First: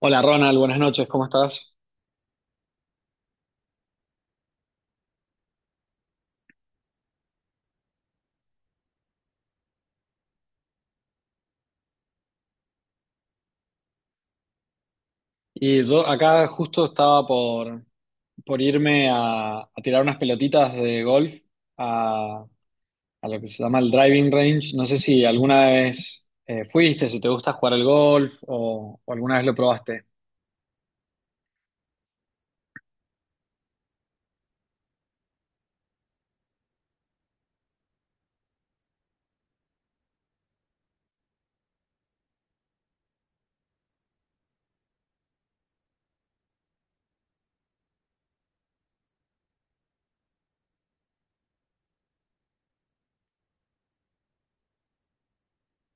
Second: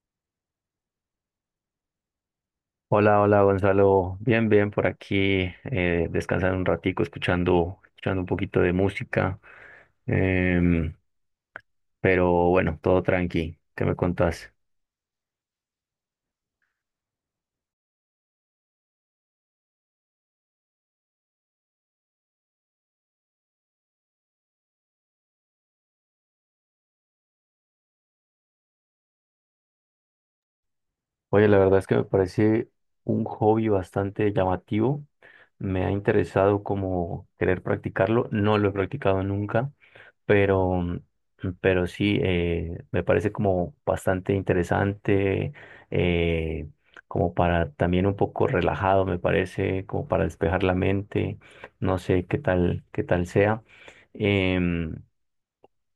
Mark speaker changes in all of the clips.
Speaker 1: Hola Ronald, buenas noches, ¿cómo estás?
Speaker 2: Hola, hola Gonzalo, bien, bien por aquí, descansando un ratico, escuchando un poquito de música, em, pero bueno, todo tranqui, ¿qué me contás?
Speaker 1: Y yo acá justo estaba por irme a tirar unas pelotitas de golf a, a lo que se llama el driving range. No sé si alguna vez fuiste, si te gusta jugar al golf o alguna vez lo probaste.
Speaker 2: Oye, la verdad es que me parece un hobby bastante llamativo. Me ha interesado como querer practicarlo. No lo he practicado nunca, pero, pero sí, me parece como bastante interesante, eh, como para también un poco relajado, me parece, como para despejar la mente. No sé qué tal sea. Em,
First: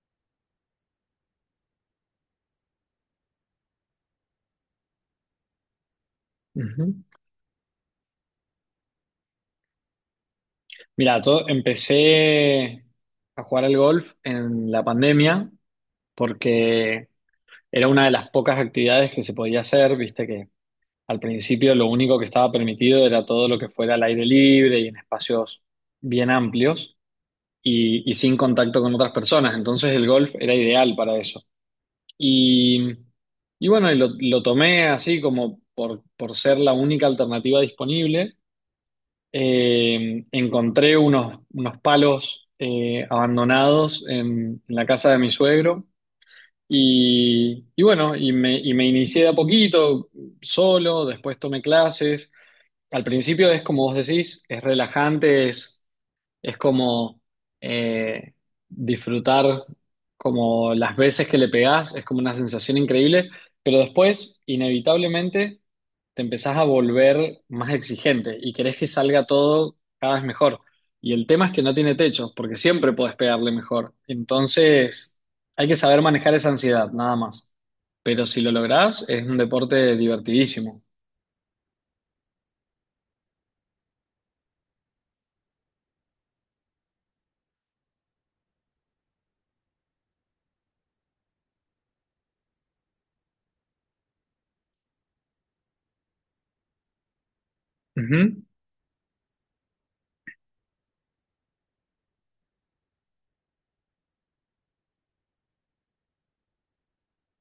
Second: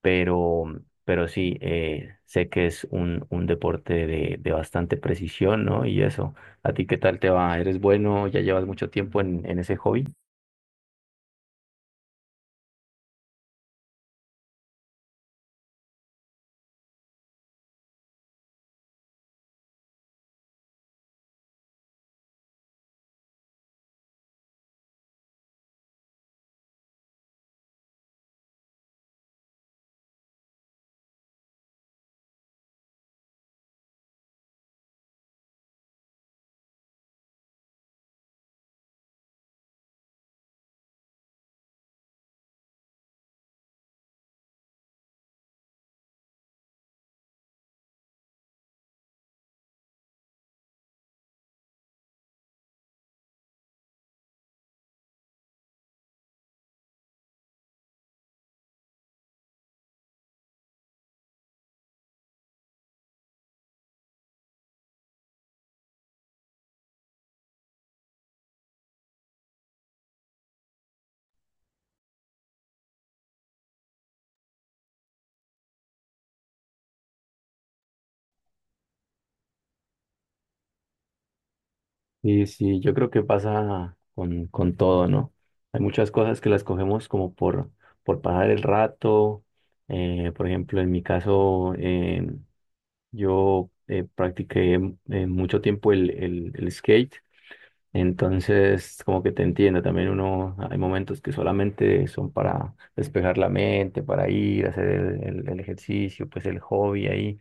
Speaker 2: pero, pero sí, sé que es un deporte de bastante precisión, ¿no? Y eso, ¿a ti
Speaker 1: Ujú.
Speaker 2: qué tal te va? ¿Eres bueno? ¿Ya llevas mucho tiempo en ese hobby?
Speaker 1: Mira, yo empecé a jugar al golf en la pandemia porque era una de las pocas actividades que se podía hacer, viste que al principio lo único que estaba permitido era todo lo que fuera al aire libre y en espacios bien amplios y sin contacto con otras personas. Entonces el golf era ideal para eso. Y, y bueno, y lo tomé así como por ser la única alternativa disponible. Encontré unos palos abandonados en la casa de mi suegro. Y bueno, y me inicié de a poquito, solo, después tomé clases. Al principio es como vos decís, es relajante, es como eh, disfrutar, como las veces que le pegás, es como una sensación increíble, pero después inevitablemente te empezás a volver más exigente y querés que salga todo cada vez mejor. Y el tema es que no tiene techo, porque siempre podés pegarle mejor. Entonces hay que saber manejar esa ansiedad, nada más. Pero si lo lográs, es un deporte divertidísimo.
Speaker 2: Sí, sí, yo creo que pasa con todo, ¿no? Hay muchas cosas que las cogemos como por pasar el rato. Eh, por ejemplo, en mi caso, yo practiqué mucho tiempo el skate.
Speaker 1: Ujú.
Speaker 2: Entonces, como que te entiendo, también uno, hay momentos que solamente son para despejar la mente, para ir, hacer el ejercicio, pues el hobby ahí,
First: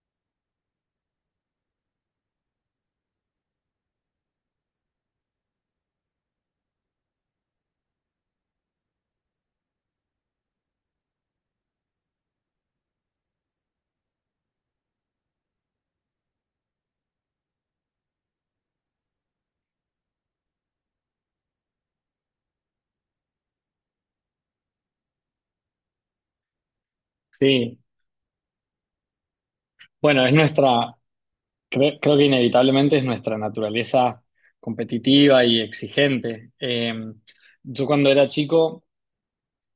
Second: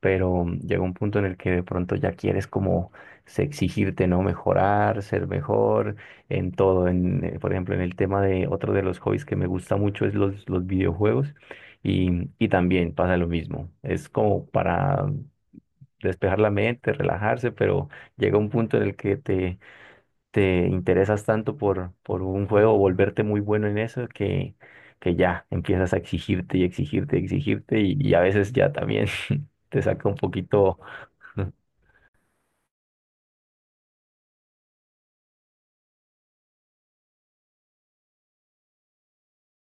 Speaker 2: pero llega un punto en el que de pronto ya quieres como exigirte, ¿no? Mejorar, ser mejor en todo, en, por ejemplo, en el tema de otro de los hobbies que me gusta mucho es los videojuegos y, y también pasa lo mismo, es como para despejar la mente, relajarse, pero llega un punto en el que te interesas tanto por un juego, volverte muy bueno en eso, que ya empiezas a exigirte y exigirte y
Speaker 1: Sí.
Speaker 2: exigirte y a veces ya también te saca un
Speaker 1: Bueno,
Speaker 2: poquito.
Speaker 1: creo que inevitablemente es nuestra naturaleza competitiva y exigente. Yo cuando era chico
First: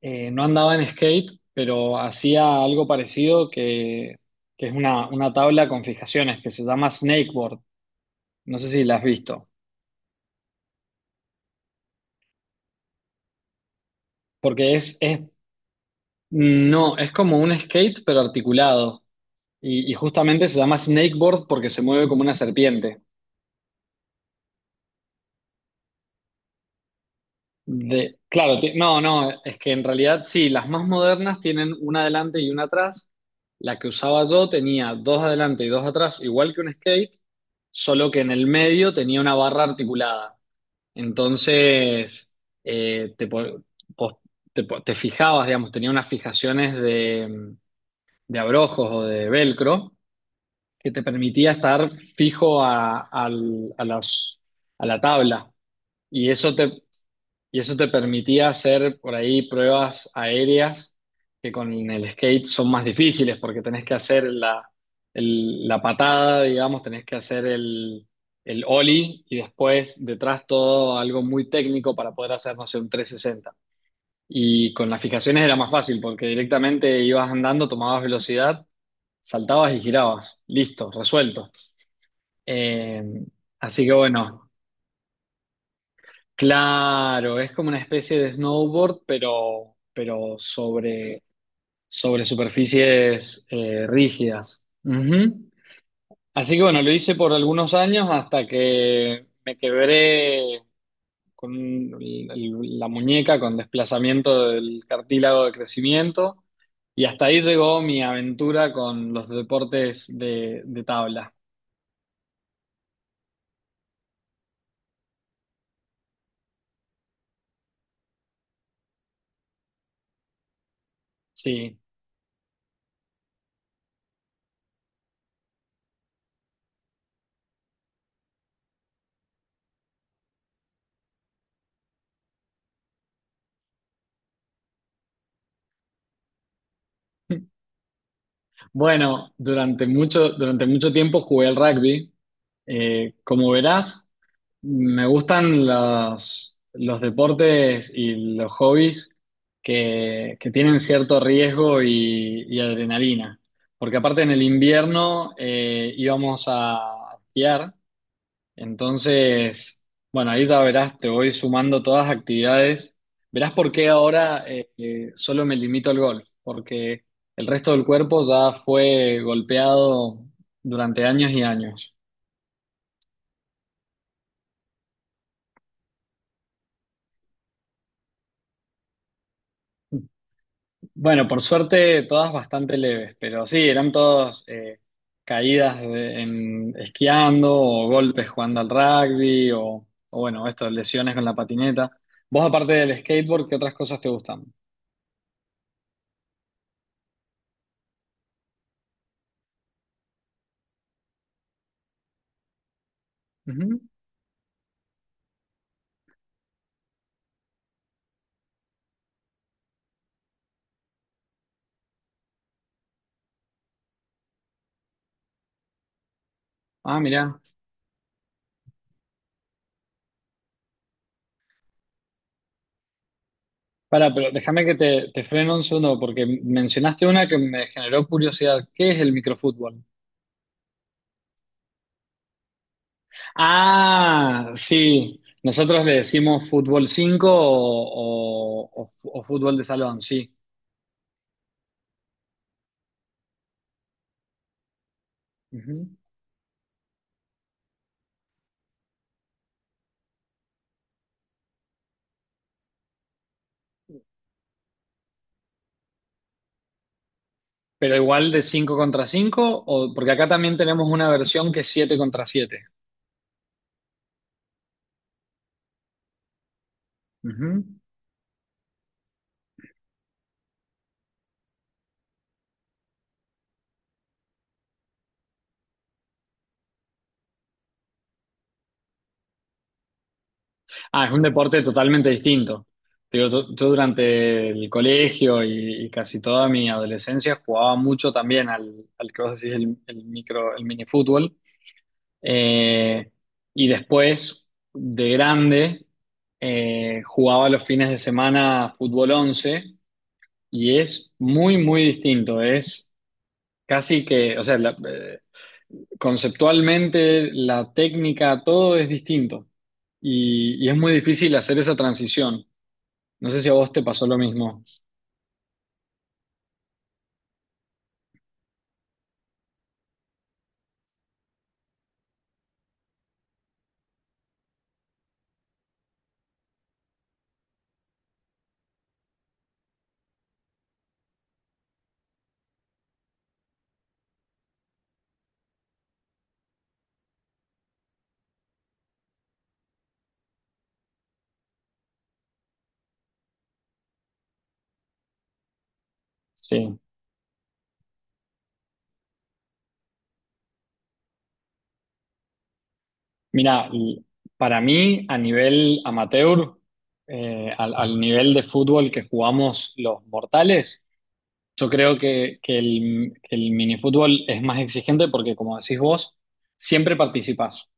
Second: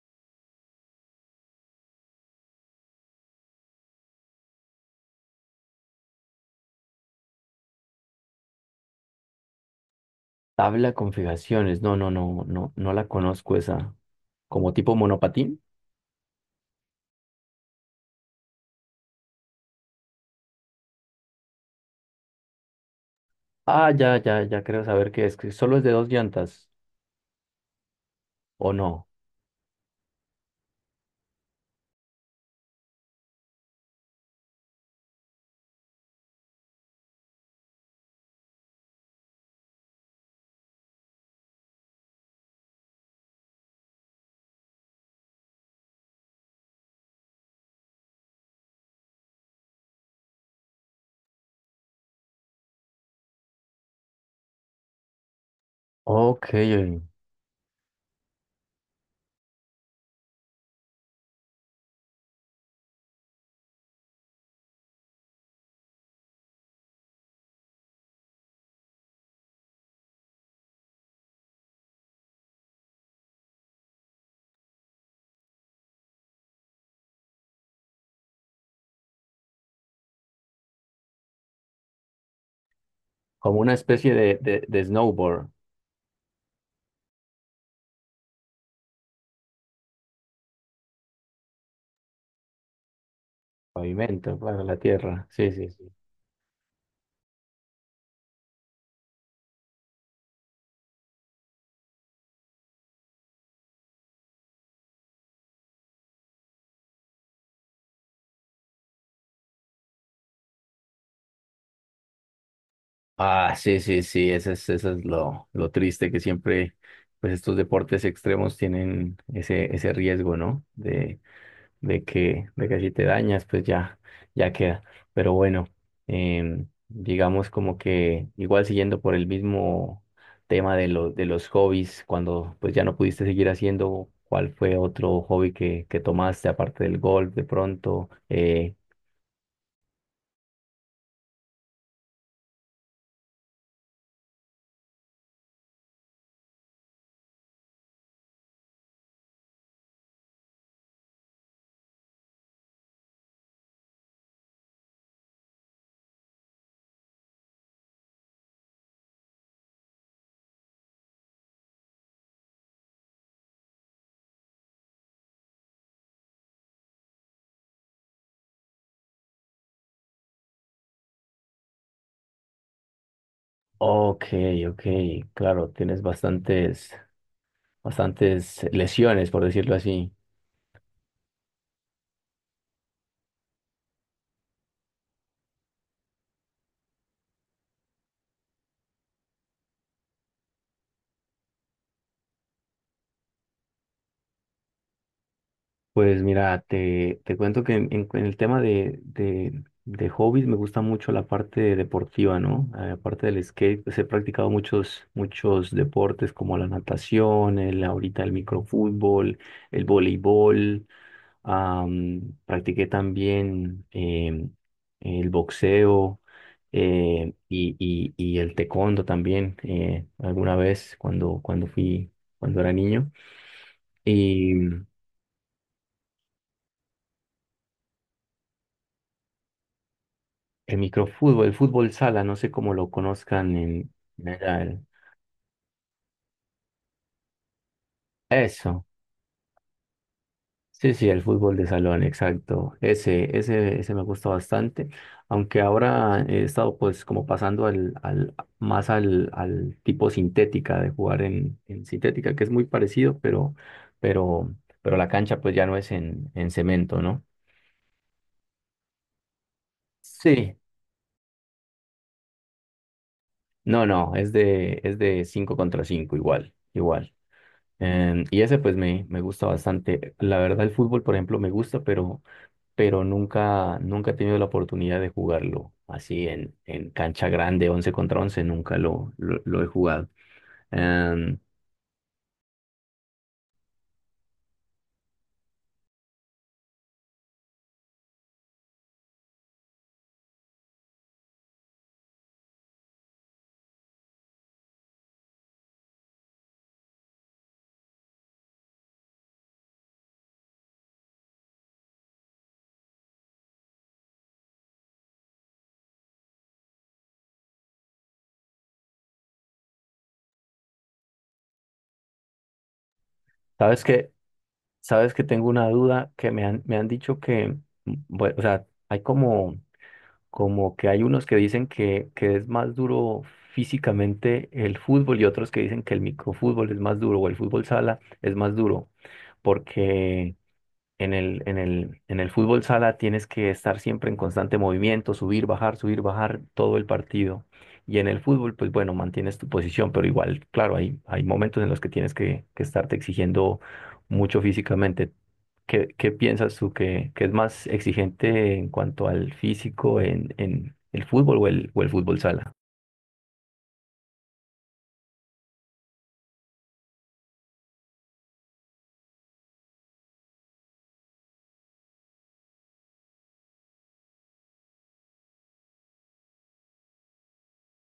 Speaker 1: no andaba en skate, pero hacía algo parecido, que es una tabla con fijaciones que se llama snakeboard. No sé si la has visto,
Speaker 2: Tabla de configuraciones, no, no, no, no, no la conozco esa. ¿Como
Speaker 1: porque
Speaker 2: tipo monopatín?
Speaker 1: no, es como un skate pero articulado, y justamente se llama snakeboard porque se mueve como una serpiente.
Speaker 2: Ah, ya, ya, ya creo saber qué es, que solo es de dos llantas,
Speaker 1: Claro,
Speaker 2: ¿o
Speaker 1: no,
Speaker 2: no?
Speaker 1: no, es que en realidad sí, las más modernas tienen una adelante y una atrás. La que usaba yo tenía dos adelante y dos atrás, igual que un skate, solo que en el medio tenía una barra articulada. Entonces, te, po- po- po- te fijabas, digamos, tenía unas fijaciones de abrojos o de velcro que te permitía estar fijo a, al- a las- a la tabla. Y
Speaker 2: Ok,
Speaker 1: eso te, y eso te permitía hacer por ahí pruebas aéreas que con el skate son más difíciles porque tenés que hacer la patada, digamos, tenés que hacer el ollie y después detrás todo algo muy técnico para poder hacer, no sé, un 360. Y con las fijaciones era más fácil porque directamente ibas andando, tomabas velocidad, saltabas y girabas. Listo, resuelto. Eh,
Speaker 2: como una
Speaker 1: Así que
Speaker 2: especie
Speaker 1: bueno.
Speaker 2: de snowboard,
Speaker 1: Claro, es como una especie de snowboard, pero, pero sobre superficies
Speaker 2: pavimento
Speaker 1: rígidas.
Speaker 2: para la tierra,
Speaker 1: Ujú.
Speaker 2: sí, sí, sí.
Speaker 1: Así que bueno, lo hice por algunos años hasta que me quebré con un- el- la muñeca con desplazamiento del cartílago de crecimiento, y hasta ahí llegó mi aventura con los deportes de tabla.
Speaker 2: Ah, sí, sí, sí, ese es lo triste que siempre, pues estos deportes extremos tienen ese, ese riesgo, ¿no?
Speaker 1: Sí.
Speaker 2: De que si te dañas, pues ya, ya queda. Pero bueno, digamos como que igual siguiendo por el mismo tema de lo, de los hobbies, cuando pues ya no pudiste seguir haciendo, ¿cuál fue otro hobby que tomaste aparte del golf de pronto?
Speaker 1: Bueno, durante mucho tiempo jugué al rugby. Como verás, me gustan los deportes y los hobbies que tienen cierto riesgo y adrenalina. Porque aparte en el invierno íbamos a esquiar. Entonces, bueno, ahí ya verás, te voy sumando todas las actividades. Verás por qué ahora solo me limito al golf, porque el resto del cuerpo ya fue golpeado durante años y años.
Speaker 2: Ok, ok, claro, tienes bastantes. Bastantes lesiones, por decirlo así.
Speaker 1: Bueno, por suerte todas bastante leves, pero sí, eran todas caídas en, esquiando, o golpes jugando al rugby o bueno, esto, lesiones con la patineta. Vos aparte del skateboard, ¿qué otras cosas te gustan?
Speaker 2: Pues mira, te cuento que en el tema de hobbies me gusta mucho la parte deportiva, ¿no? Aparte del
Speaker 1: Ujú.
Speaker 2: skate, pues he practicado muchos, muchos deportes como la natación, el, ahorita el microfútbol, el voleibol. Practiqué también el boxeo,
Speaker 1: Ah, mirá.
Speaker 2: y el taekwondo también, alguna vez cuando fui, cuando era niño.
Speaker 1: Pero
Speaker 2: Y
Speaker 1: déjame que te freno un segundo porque mencionaste una que me generó curiosidad. ¿Qué es el microfútbol?
Speaker 2: el microfútbol, el fútbol sala, no sé cómo lo conozcan en
Speaker 1: Ah,
Speaker 2: general.
Speaker 1: sí. Nosotros le decimos fútbol 5
Speaker 2: Eso.
Speaker 1: o fútbol de salón, sí.
Speaker 2: Sí, sí, el fútbol de salón, exacto. Ese me gusta bastante. Aunque
Speaker 1: Ujú.
Speaker 2: ahora he estado pues como pasando más al tipo sintética de jugar en sintética, que es muy parecido, pero, pero la cancha pues ya no es en cemento, ¿no?
Speaker 1: Pero igual de 5 contra 5 porque acá también
Speaker 2: Sí.
Speaker 1: tenemos una versión que es 7 contra 7.
Speaker 2: No, no, es de 5 contra cinco, igual, igual. Em, y ese pues me gusta bastante. La verdad el fútbol, por ejemplo, me gusta, pero nunca, nunca he tenido la oportunidad de jugarlo así en cancha grande, 11 contra 11 nunca lo he jugado.
Speaker 1: Ah, es un
Speaker 2: Em,
Speaker 1: deporte totalmente distinto. Te digo, yo durante el colegio y casi toda mi adolescencia jugaba mucho también al que vos decís el micro, el mini fútbol. Eh, y después, de grande, jugaba los fines de semana fútbol 11, y es muy, muy distinto. Es casi que, o sea, conceptualmente la técnica, todo es distinto. y y es muy difícil hacer esa transición. No sé si a vos
Speaker 2: ¿sabes
Speaker 1: te pasó
Speaker 2: que
Speaker 1: lo mismo.
Speaker 2: ¿Sabes que tengo una duda que me han dicho que, bueno, o sea, como que hay unos que dicen que es más duro físicamente el fútbol y otros que dicen que el microfútbol es más duro o el fútbol sala es más duro, porque en en el fútbol sala tienes que estar siempre en constante movimiento, subir, bajar todo el partido. Y en el fútbol, pues bueno, mantienes tu posición, pero igual, claro, hay momentos en los que tienes que estarte exigiendo mucho físicamente. ¿Qué, qué piensas tú
Speaker 1: Sí.
Speaker 2: que es más exigente en cuanto al físico en el fútbol o o el fútbol sala?
Speaker 1: Mira, para mí, a nivel amateur, al nivel de fútbol que jugamos los mortales, yo creo que, que el minifútbol es más exigente porque, como decís vos, siempre participás.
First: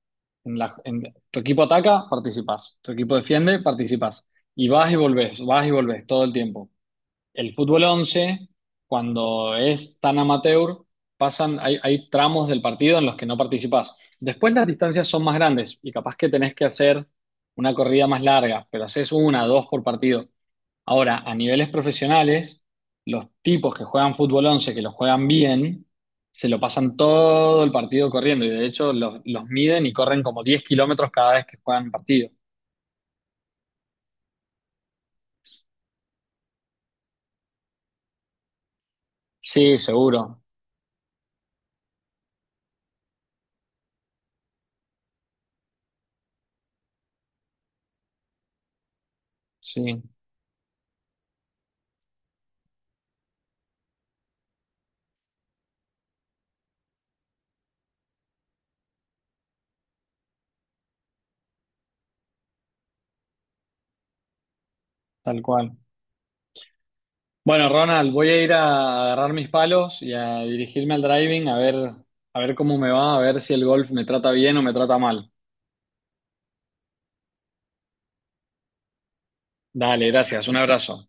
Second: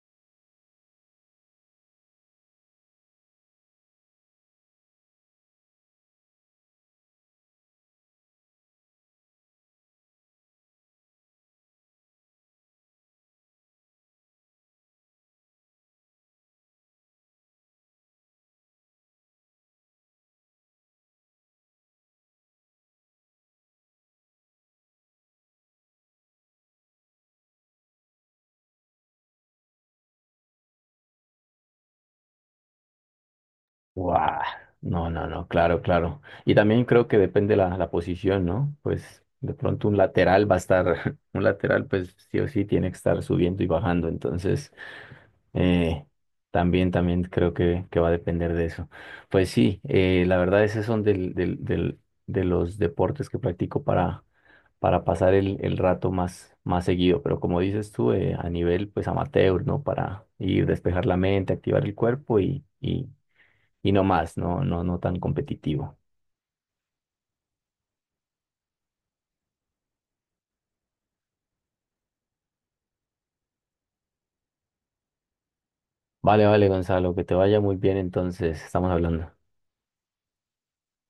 Speaker 1: En la- en- Tu equipo ataca, participás. Tu equipo defiende, participás. Y vas y volvés todo el tiempo. El fútbol 11, cuando es tan amateur, hay tramos del partido en los que no participás. Después las distancias son más grandes y capaz que tenés que hacer una corrida más larga, pero haces una, dos por partido. Ahora, a niveles profesionales, los tipos que juegan fútbol 11 que lo juegan bien, se lo pasan todo el partido corriendo, y de hecho los miden y corren como 10 kilómetros cada vez que juegan partido.
Speaker 2: Guau, no, no, no, claro, claro. Y también creo que depende la, la posición, ¿no? Pues de
Speaker 1: Sí,
Speaker 2: pronto un
Speaker 1: seguro,
Speaker 2: lateral va a estar, un lateral pues sí o sí tiene que estar subiendo y bajando, entonces eh, también, también creo que va a depender de eso. Pues sí,
Speaker 1: sí,
Speaker 2: la verdad esos son de los deportes que practico para pasar el rato más, más seguido, pero como dices tú, a nivel pues amateur, ¿no? Para ir despejar la mente, activar el cuerpo y no más, no, no, no tan
Speaker 1: tal cual.
Speaker 2: competitivo.
Speaker 1: Bueno, Ronald, voy a ir a agarrar mis palos y a dirigirme al driving a ver cómo me va, a ver si el golf me trata bien o me trata mal.
Speaker 2: Vale, vale, Gonzalo, que te vaya muy bien entonces, estamos hablando.
Speaker 1: Dale, gracias, un abrazo.